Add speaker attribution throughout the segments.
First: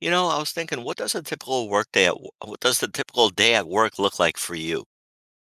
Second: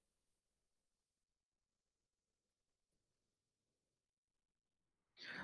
Speaker 1: You know, I was thinking, what does a typical workday at w what does the typical day at work look like for you?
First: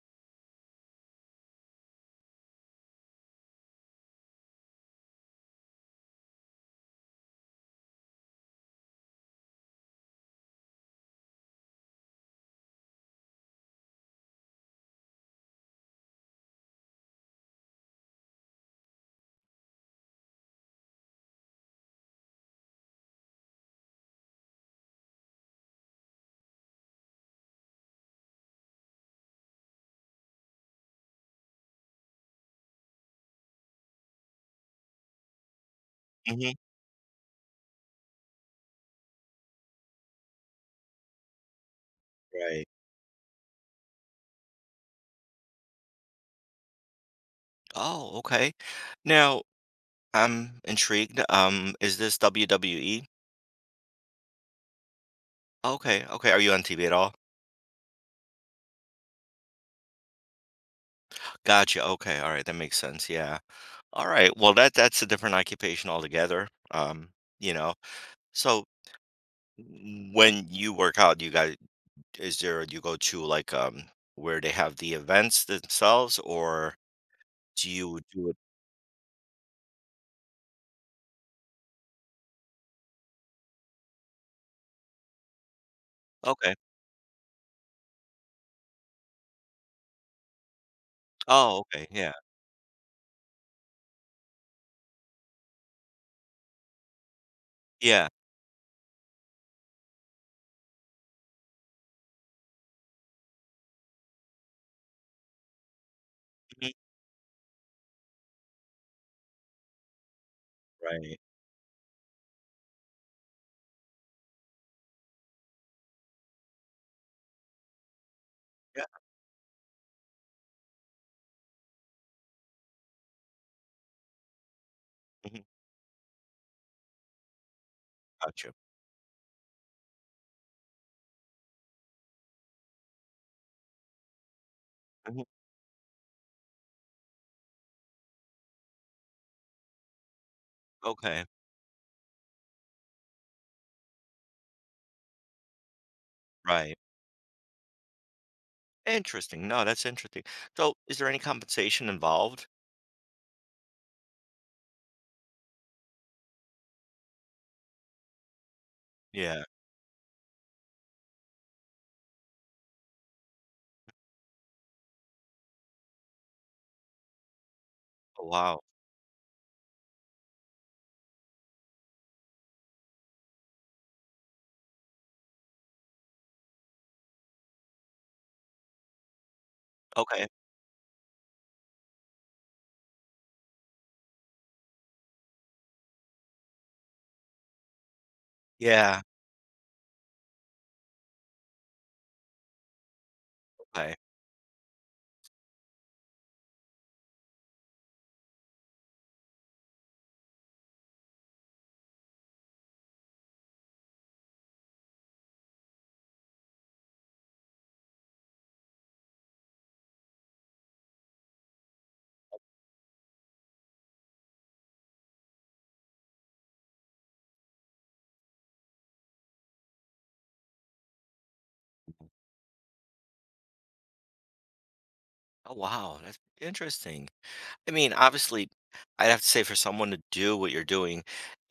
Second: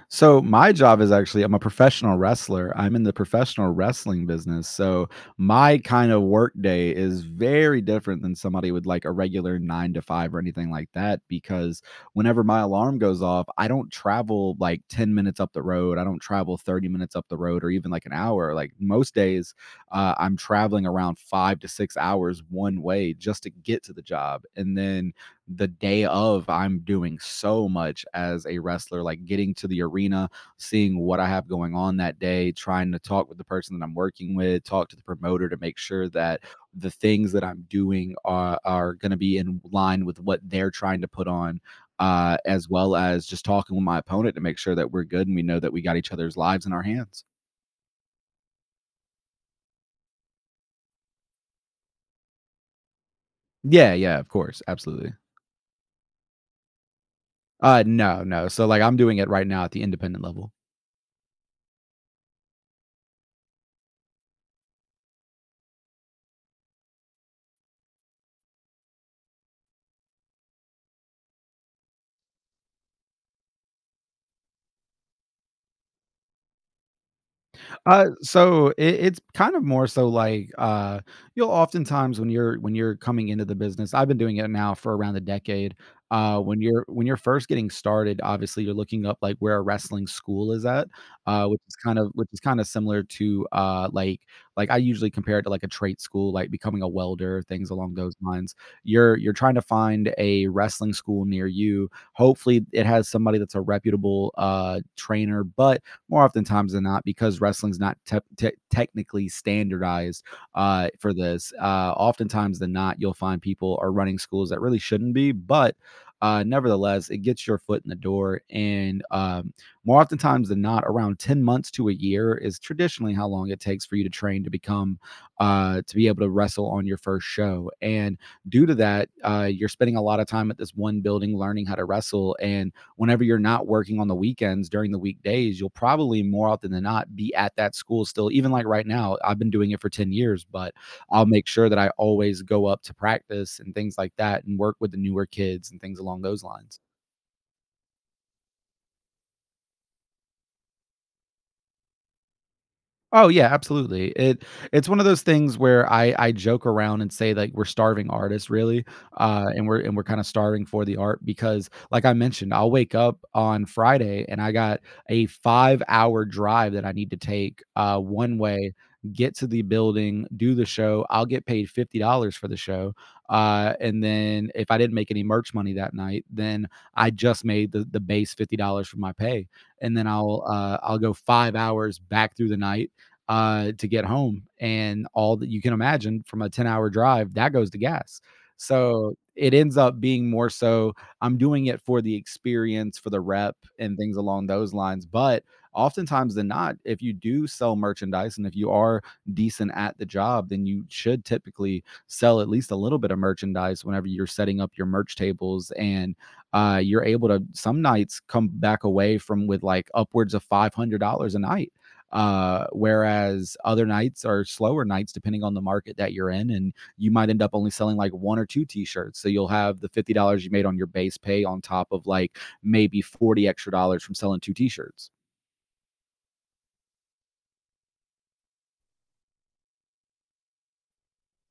Speaker 2: So my job is actually I'm a professional wrestler. I'm in the professional wrestling business. So my kind of work day is very different than somebody with like a regular 9 to 5 or anything like that because whenever my alarm goes off, I don't travel like 10 minutes up the road. I don't travel 30 minutes up the road or even like an hour. Like most days, I'm traveling around 5 to 6 hours one way just to get to the job. And then the day of, I'm doing so much as a wrestler, like getting to the arena, seeing what I have going on that day, trying to talk with the person that I'm working with, talk to the promoter to make sure that
Speaker 1: Mhm.
Speaker 2: the things that I'm doing are going to be in line with what they're trying to put on,
Speaker 1: Right.
Speaker 2: as well as just talking with my opponent to make sure that we're good and we know that we got each other's lives in our hands.
Speaker 1: Oh, okay. Now, I'm intrigued. Is this WWE?
Speaker 2: Yeah, yeah, of course, absolutely.
Speaker 1: Okay, okay. Are you on TV at all?
Speaker 2: No, no, so like I'm doing it right now at the independent level.
Speaker 1: Gotcha. Okay. All right. That makes sense. Yeah. All right. Well, that's a different occupation altogether. You know. So when you work out, do you guys, is there? Do you go to like where they have the events themselves, or do you
Speaker 2: Uh,
Speaker 1: do it?
Speaker 2: so it, it's kind of more so like, you'll oftentimes when you're coming into the business. I've been doing it now for around a decade.
Speaker 1: Okay.
Speaker 2: When you're first getting started, obviously you're looking up like where a wrestling school is at, which
Speaker 1: Oh,
Speaker 2: is
Speaker 1: okay.
Speaker 2: kind of
Speaker 1: Yeah.
Speaker 2: similar to, uh, like I usually compare it to like a trade school, like becoming a welder, things along
Speaker 1: Yeah,
Speaker 2: those lines. You're trying to find a wrestling school near you. Hopefully it has somebody that's a reputable trainer, but more oftentimes
Speaker 1: mhm,
Speaker 2: than not, because wrestling's not technically standardized, for
Speaker 1: right,
Speaker 2: this. Oftentimes than not, you'll find people are running schools that really shouldn't be, but nevertheless, it gets your foot in the door.
Speaker 1: yeah,
Speaker 2: And more oftentimes than not, around 10 months to a year is traditionally how long it takes for you to train to become,
Speaker 1: mhm,
Speaker 2: to be able to wrestle on your first show. And
Speaker 1: gotcha,
Speaker 2: due to that, you're spending a lot of time at this one building learning how to wrestle. And whenever you're not working on the weekends during the
Speaker 1: mhm,
Speaker 2: weekdays, you'll probably more often than not be at that school still. Even like right now, I've been doing it for 10 years, but
Speaker 1: okay,
Speaker 2: I'll make sure that I always go up to practice and things like that and work with the newer kids and things along those
Speaker 1: right,
Speaker 2: lines.
Speaker 1: interesting. No, that's interesting. So, is there any compensation involved?
Speaker 2: Oh yeah, absolutely. It's one of those things where I joke around and say like we're starving artists really,
Speaker 1: Yeah,
Speaker 2: and we're kind of starving for the art because, like I mentioned, I'll wake up on Friday and I got a 5-hour drive that I need to take,
Speaker 1: oh,
Speaker 2: one
Speaker 1: wow,
Speaker 2: way, get to the building, do the show. I'll get paid $50 for the show, and then if I didn't make any merch money that night, then I just made the base $50 for my pay, and then
Speaker 1: okay,
Speaker 2: I'll go 5 hours back through the night, to get home. And all that, you can imagine from a 10-hour drive, that goes to gas.
Speaker 1: yeah,
Speaker 2: So it ends up being more so I'm doing it for the experience, for the rep,
Speaker 1: okay,
Speaker 2: and things along those lines. But oftentimes than not, if you do sell merchandise and if you are decent at the job, then you should typically sell at least a little bit of merchandise whenever you're setting up your merch tables. And you're able to, some nights, come back away from with like upwards of $500 a night, whereas other nights are slower nights, depending on the market that you're in, and you might end up only selling like one or two t-shirts. So you'll have the $50 you made on your base pay on top of like maybe 40 extra dollars from selling two t-shirts.
Speaker 1: oh, wow, that's interesting. I mean, obviously, I'd have to say for someone to do what you're doing,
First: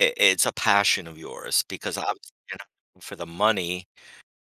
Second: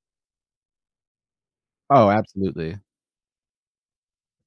Speaker 1: I it's a passion of yours because
Speaker 2: Oh,
Speaker 1: obviously you're not
Speaker 2: absolutely.
Speaker 1: in it for the money.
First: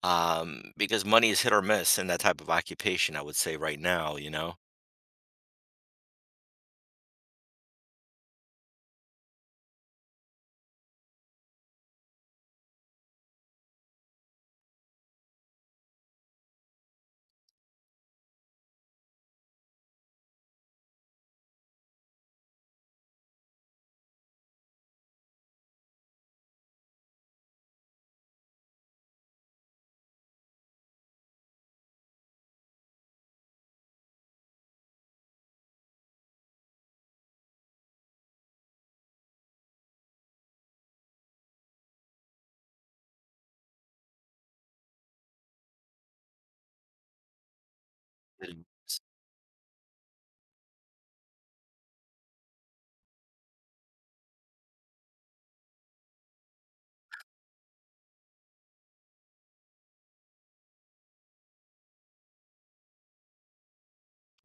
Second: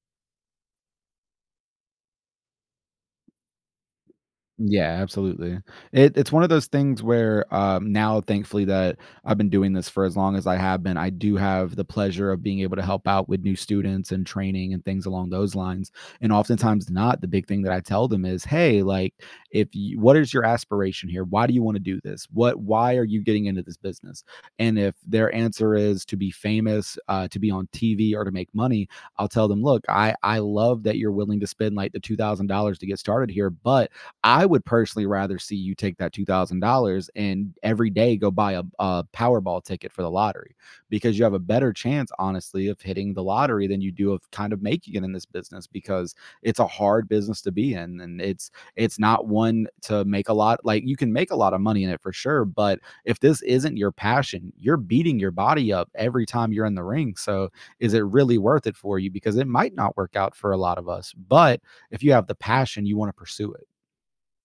Speaker 1: Because money is hit or miss in that type of occupation, I would say right now,
Speaker 2: Yeah, absolutely. It's one of those things where, now, thankfully, that I've been doing this for as long as I have been, I do have the pleasure of being able to help out with new students and training and things along those lines, and oftentimes not, the big thing that I tell them is, "Hey, like, if you what is your aspiration here? Why do you wanna do this? What, why are you getting into this business?" And if their answer is to be famous, to be on TV, or to make money, I'll tell them, "Look, I love that you're willing to spend, like, the $2,000 to get started here, but I would personally rather see you take that $2,000 and every day go buy a Powerball ticket for the lottery, because you have a better chance, honestly, of hitting the lottery than you do of kind of making it in this business, because it's a hard business to be in. And it's not one to make a lot. Like, you can make a lot of money in it for sure. But if this isn't your passion, you're beating your body up every time you're in the ring. So is it really worth it for you? Because it might not work out for a lot of us. But if you have the passion, you want to pursue it."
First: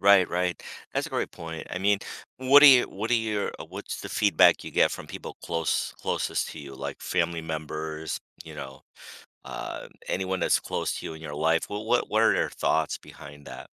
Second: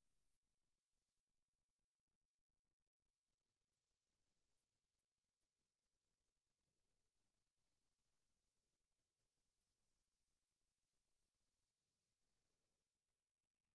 Speaker 1: Right, right. That's a great point. I mean, what do you, what do your, what's the feedback you get from people closest to you, like family members, you know, anyone that's close to you in your life? What are their thoughts behind that?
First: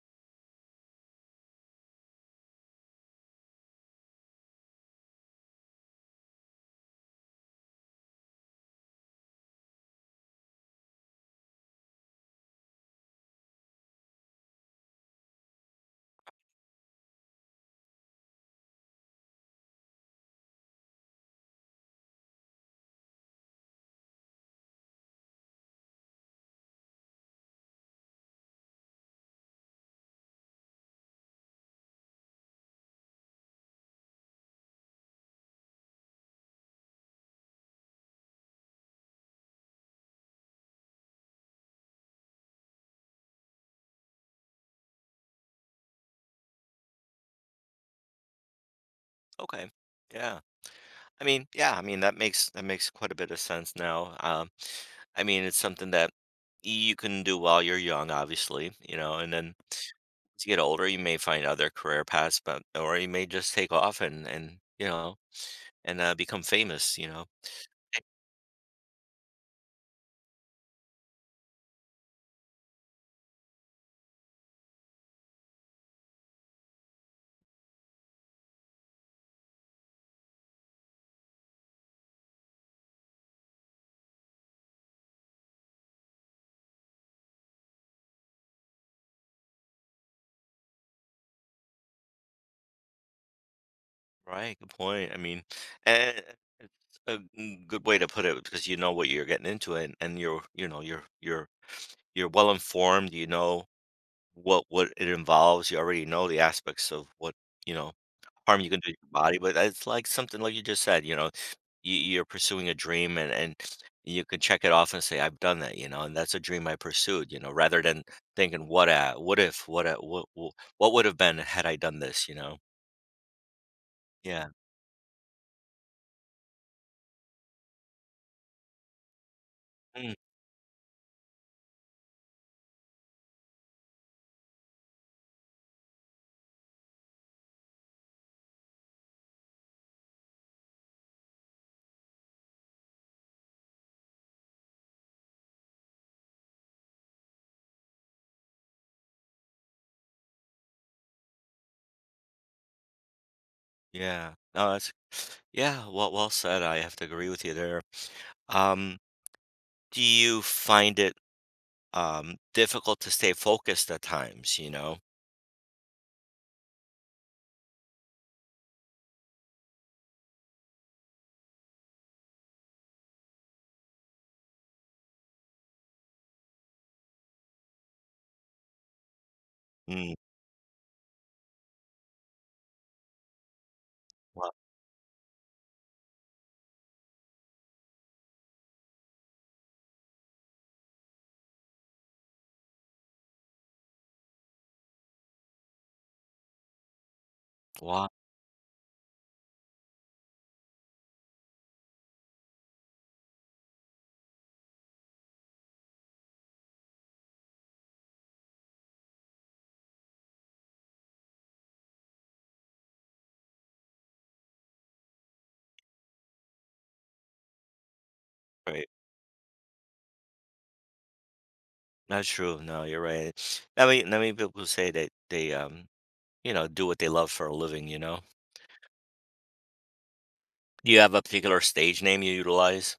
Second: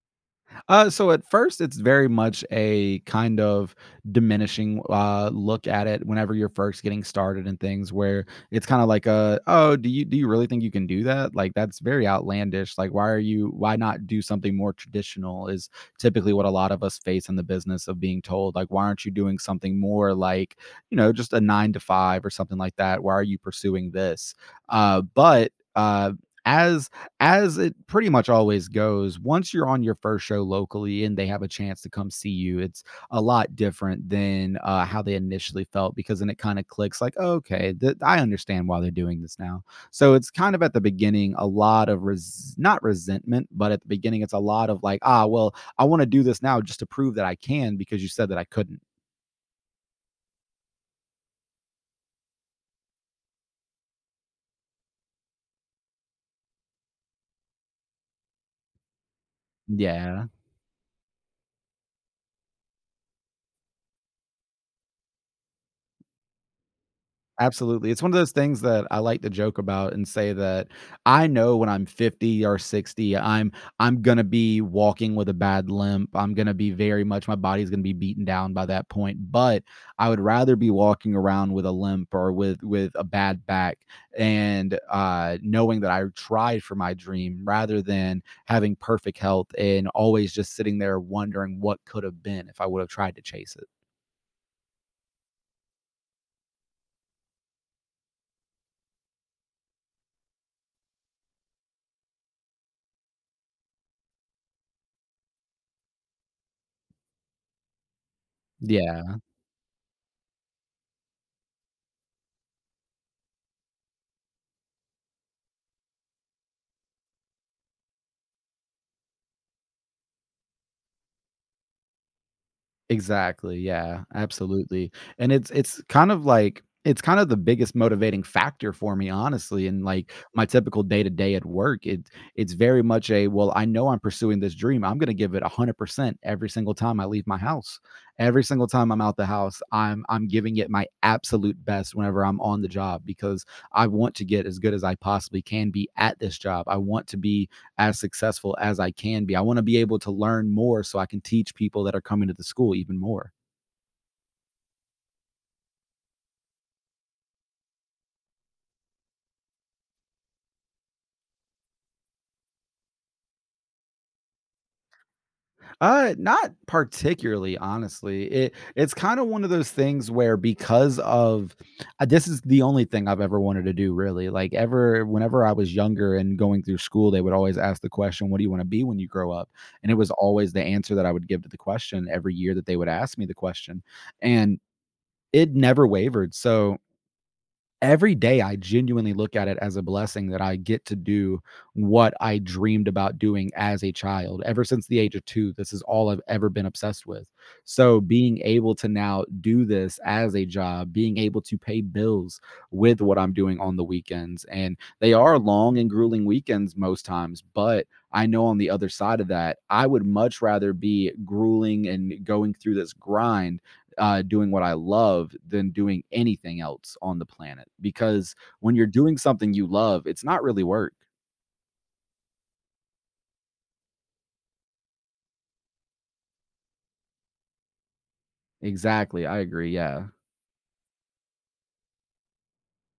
Speaker 2: So at first, it's very much a kind of diminishing look at it whenever you're first getting started, and things where it's kind of like, a, oh, do you really think you can do that? Like, that's very outlandish. Like, why are you why not do something more traditional," is typically what a lot of us face in the business, of being told like, "Why aren't you doing something more like, you know, just a 9 to 5 or something like that? Why are you pursuing this?" But as as it pretty much always goes, once you're on your first show locally and they have a chance to come see you, it's a lot different than, how they initially felt, because then it kinda clicks like, "Oh, okay, th I understand why they're doing this now." So it's kind of, at the beginning, a lot of res not resentment, but at the beginning, it's a lot of like, "Ah, well, I wanna do this now just to prove that I can, because you said that I couldn't."
Speaker 1: Okay, yeah. I mean, yeah. I mean, that makes quite a bit of sense now. I mean, it's something that you can do while you're young, obviously, you know, and then
Speaker 2: Yeah.
Speaker 1: as you get older, you may find other career paths, but or you may just take off and become famous,
Speaker 2: Absolutely. It's one of those things that I like to joke about and say that I know when I'm 50 or 60, I'm gonna be walking with a bad limp. I'm gonna be very much, my body's gonna be beaten down by that point. But I would rather be walking around with a limp, or with a bad back, and knowing that I tried for my dream, rather than having perfect health and always just sitting there wondering what could have been if I would have tried to chase it.
Speaker 1: Right, good point. I mean, and it's a g good way to put it because you know what you're getting into and you're, you know, you're well informed, you know what it involves, you already know the aspects of what, you know, harm you can do to your
Speaker 2: Yeah.
Speaker 1: body, but it's like something like you just said, you know, you're pursuing a dream and you can check it off and say, "I've done that," you know, and that's a dream I pursued, you know, rather than thinking, "What a what if, what a what what would have been had I done this,"
Speaker 2: Exactly, yeah,
Speaker 1: Yeah.
Speaker 2: absolutely, and it's kind of like, it's kind of the biggest motivating factor for me, honestly. In, like,
Speaker 1: Mm,
Speaker 2: my typical day-to-day at work, it's very much a, "Well, I know I'm pursuing this dream, I'm gonna give it 100% every single time I leave my house. Every single time I'm out the house, I'm giving it my absolute best whenever I'm on the job, because I want to get as good as I possibly can be at this job. I want to be as successful as I can be. I want to be able to learn more so I can teach people that are coming to the school even more."
Speaker 1: yeah. No, that's yeah, well well said. I have to agree with you there. Um, do you find it difficult to stay focused at times,
Speaker 2: Not particularly, honestly. It's kind of one of those things where, because of, this is the only thing I've ever wanted to do, really. Like, ever, whenever I was younger and going through school, they would always ask the question, "What do you want to be when you grow up?" And it was
Speaker 1: Mm,
Speaker 2: always the answer that I would give to the question every year that they would ask me the question,
Speaker 1: what
Speaker 2: and it never wavered. So every day I genuinely look at it as a blessing that I get to do what I dreamed about doing as a child. Ever since the age of 2, this is all I've ever been obsessed with. So
Speaker 1: what
Speaker 2: being able to now do this as a job, being able to pay bills with what I'm doing on the weekends, and they are long and grueling weekends most times, but I know on the other side of that, I would much rather be grueling and going through this grind doing what I love than doing anything else on the planet. Because when you're
Speaker 1: right.
Speaker 2: doing something you love, it's not really work.
Speaker 1: That's true. No, you're right. I mean people say that they you know, do what they love for a living, you know.
Speaker 2: Exactly. I agree. Yeah.
Speaker 1: Do you have a particular stage name you utilize?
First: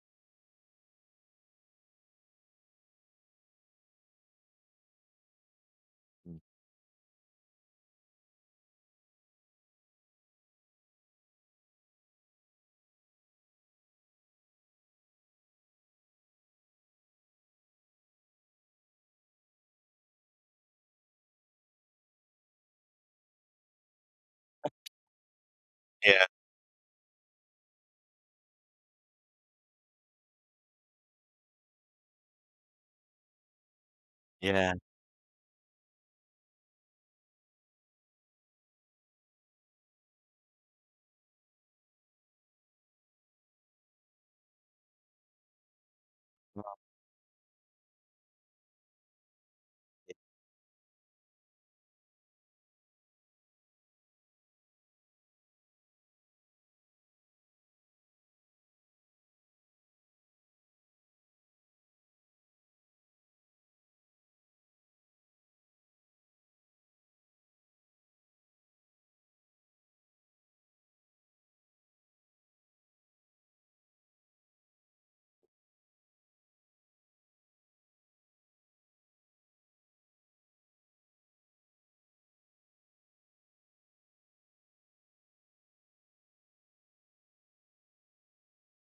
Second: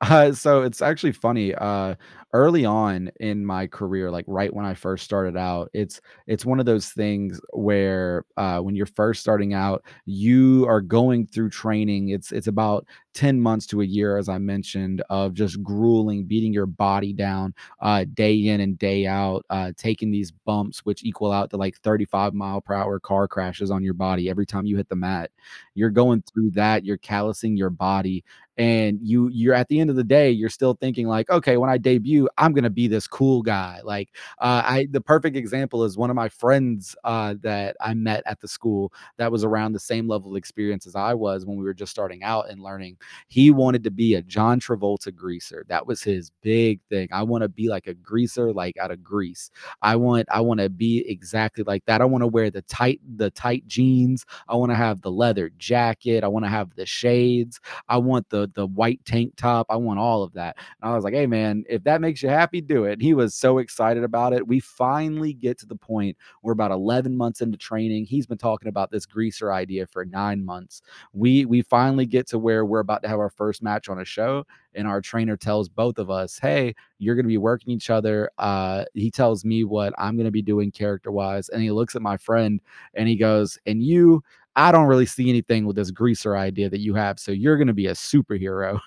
Speaker 2: So it's actually funny. Early on in my career, like right when I first started out, it's one of those things where when you're first starting out, you are going through training. It's about 10 months to a year, as I mentioned, of just grueling, beating your body down day in and day out, taking these bumps, which equal out to like 35 mile per hour car crashes on your body every time you hit the mat. You're going
Speaker 1: Yeah.
Speaker 2: through that. You're callousing your body, and you're at the end of the day you're still thinking like, okay, when I debut, I'm gonna be this cool guy, like
Speaker 1: Yeah.
Speaker 2: I the perfect example is one of my friends that I met at the school that was around the same level of experience as I was when we were just starting out and learning. He wanted to be a John Travolta greaser. That was his big thing. I want to be like a greaser, like out of Grease. I want to be exactly like that. I want to wear the tight jeans. I want to have the leather jacket. I want to have the shades. I want the white tank top. I want all of that. And I was like, hey man, if that makes you happy, do it. And he was so excited about it. We finally get to the point. We're about 11 months into training. He's been talking about this greaser idea for 9 months. We finally get to where we're about to have our first match on a show, and our trainer tells both of us, hey, you're going to be working each other. He tells me what I'm going to be doing character wise. And he looks at my friend and he goes, and you, I don't really see anything with this greaser idea that you have. So you're going to be a superhero.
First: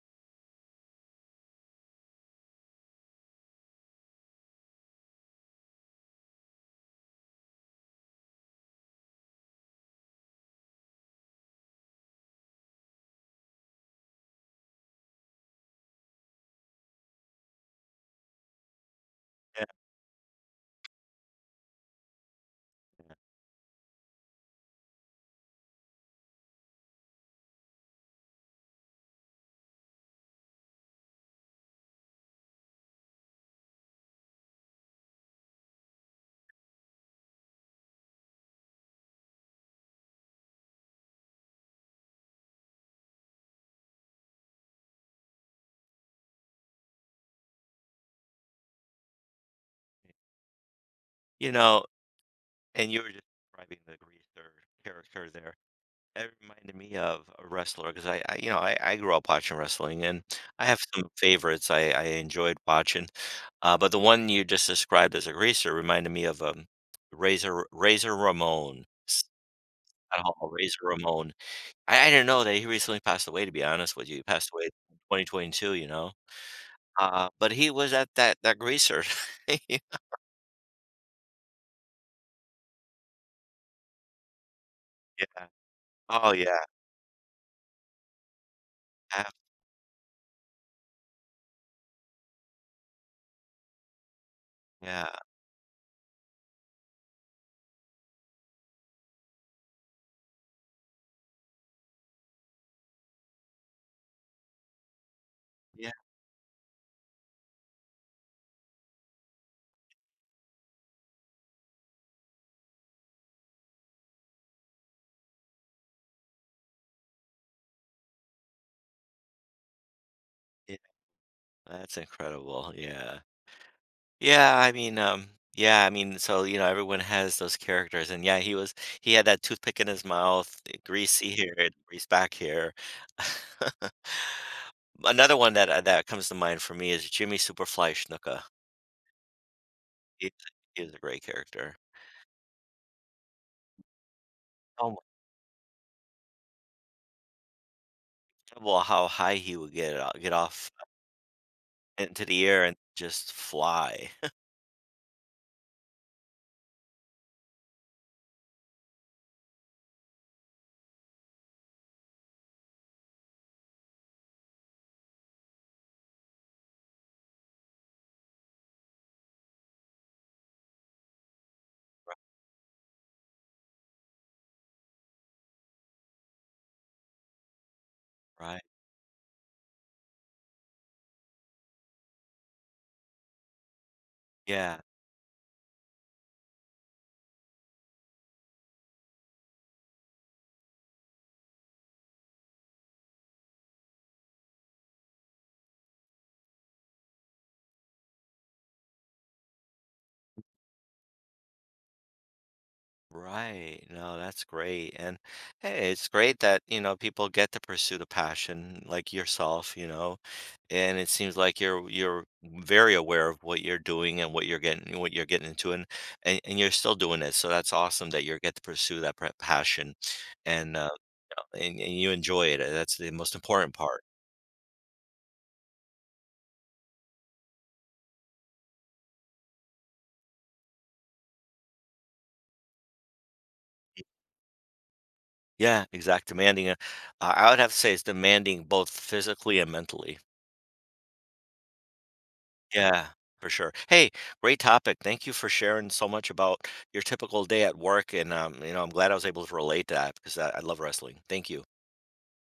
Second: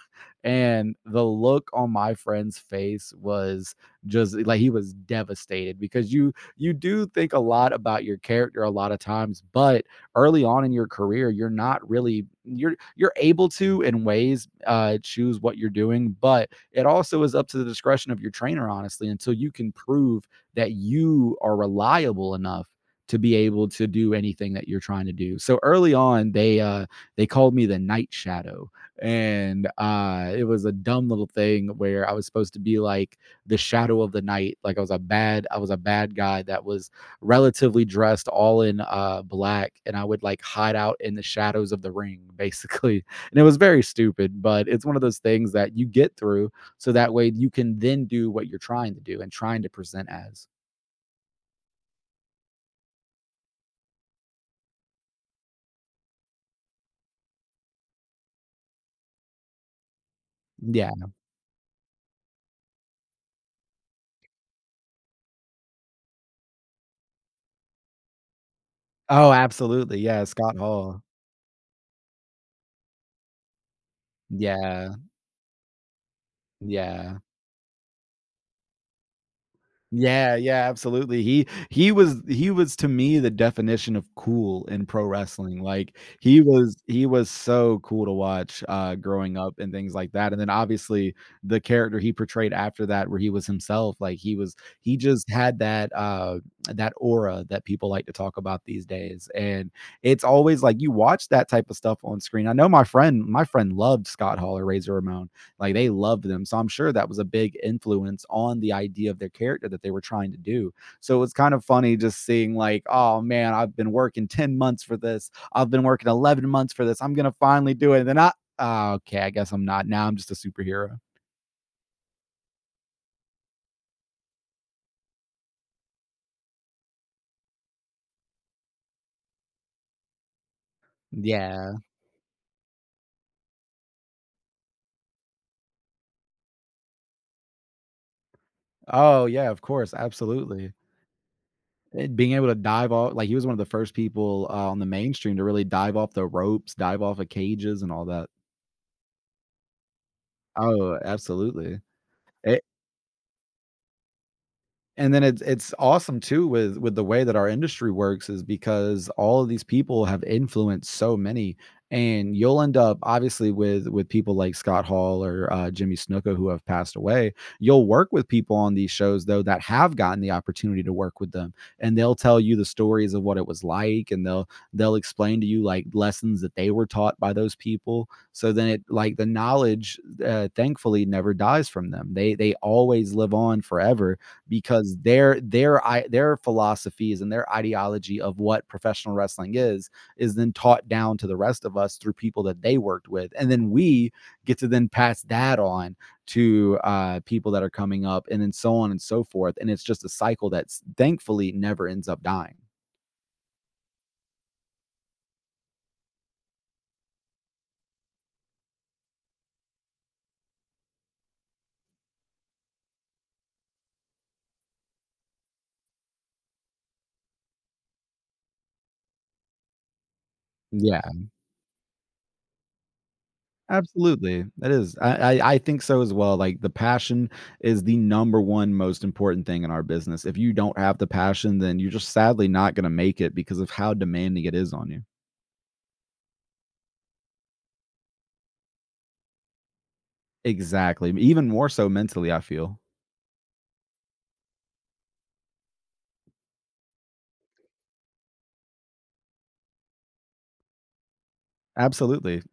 Speaker 2: And the look on my friend's face was just like he was devastated, because you do think a lot about your character a lot of times, but early on in your career, you're not really you're able to in ways choose what you're doing, but it also is up to the discretion of your trainer, honestly, until you
Speaker 1: Yeah.
Speaker 2: can prove that you are reliable enough to be able to do anything that you're trying to do. So early on, they called me the Night Shadow, and it was a dumb little thing where I was supposed to be like the shadow of the night, like I was a bad guy that was relatively dressed all in black, and I would like hide out in the shadows of the ring basically and it was very stupid, but it's one of those things that you get through so that way you can then do what you're trying to do and trying to present as.
Speaker 1: You know, and you were just describing the greaser character there. It reminded me of a wrestler because you know, I grew up watching wrestling, and I have
Speaker 2: Yeah.
Speaker 1: some favorites I enjoyed watching. But the one you just described as a greaser reminded me of Razor Ramon.
Speaker 2: Oh, absolutely.
Speaker 1: I
Speaker 2: Yeah,
Speaker 1: don't know,
Speaker 2: Scott
Speaker 1: Razor
Speaker 2: Hall.
Speaker 1: Ramon. I didn't know that he recently passed away. To be honest with you, he passed away in
Speaker 2: Yeah,
Speaker 1: 2022. You know,
Speaker 2: yeah.
Speaker 1: but he was at that greaser. Yeah.
Speaker 2: Yeah, yeah, absolutely. He was to me the definition of cool in pro wrestling. Like
Speaker 1: Oh
Speaker 2: he
Speaker 1: yeah.
Speaker 2: was he was so cool to watch,
Speaker 1: ab-
Speaker 2: growing up and things like that. And then obviously the character he portrayed after that where he was himself, like he was he
Speaker 1: Yeah.
Speaker 2: just had that that aura that people like to talk about these days. And it's always like you watch that type of stuff on screen. I know my friend loved Scott Hall or Razor Ramon. Like they
Speaker 1: Yeah.
Speaker 2: loved them. So I'm sure that was a big influence on the idea of their character that they were trying to do. So it was kind of funny just seeing, like, oh man, I've been working 10 months for this. I've been working 11 months for this. I'm going to finally do it. And then I, oh, okay, I guess I'm not. Now I'm just a
Speaker 1: Yeah.
Speaker 2: superhero.
Speaker 1: That's incredible. Yeah. Yeah, I mean, um, yeah, I mean, so, you know, everyone has those characters, and yeah, he had that toothpick in his mouth, eh, greasy here, and
Speaker 2: Yeah.
Speaker 1: grease back here. Another one that that comes to mind for me is Jimmy Superfly Snuka.
Speaker 2: Oh, yeah, of course.
Speaker 1: He,
Speaker 2: Absolutely.
Speaker 1: he was a great character.
Speaker 2: And being able to dive off, like, he was one of the first people on the
Speaker 1: Oh
Speaker 2: mainstream to really dive off the ropes, dive off of cages, and all that.
Speaker 1: well, how high he would get off
Speaker 2: Oh, absolutely.
Speaker 1: into the air and just fly.
Speaker 2: And then it's awesome too with the way that our industry works is because all of these people have influenced so many, and you'll end up obviously with people like Scott Hall or Jimmy Snuka, who have passed away. You'll work with people on these shows though that have gotten the opportunity to work with them, and they'll tell you the stories of what it was like, and they'll explain to you like lessons that they were taught by those people. So
Speaker 1: Right.
Speaker 2: then it, like, the knowledge thankfully never dies from them. They always live on forever,
Speaker 1: Yeah.
Speaker 2: because their philosophies and their ideology of what professional wrestling is then taught down to the rest of us through people that they worked with, and then we get to then pass that on to people that are coming up, and then so on and so forth, and it's just a cycle that's thankfully never ends up dying.
Speaker 1: Right. No, that's great. And hey, it's great that, you know, people get to pursue the passion like yourself, you know. And it seems like you're very aware of what you're doing and what you're getting into and you're still doing it. So that's awesome that you get to pursue that passion and uh,
Speaker 2: Yeah.
Speaker 1: and you enjoy it. That's the most important part.
Speaker 2: Absolutely, that is. I think so as well, like, the passion is the number 1 most important thing in our business. If you don't have the passion, then you're just sadly not gonna make it because of how demanding it is on you.
Speaker 1: Yeah, exact demanding. I would have to say it's demanding both physically and mentally.
Speaker 2: Exactly, even more so mentally, I feel.
Speaker 1: Yeah, for sure. Hey, great topic. Thank you for sharing so much about your typical day at work. And, you know, I'm glad I was able to relate to that because I love wrestling. Thank you.
Speaker 2: Absolutely.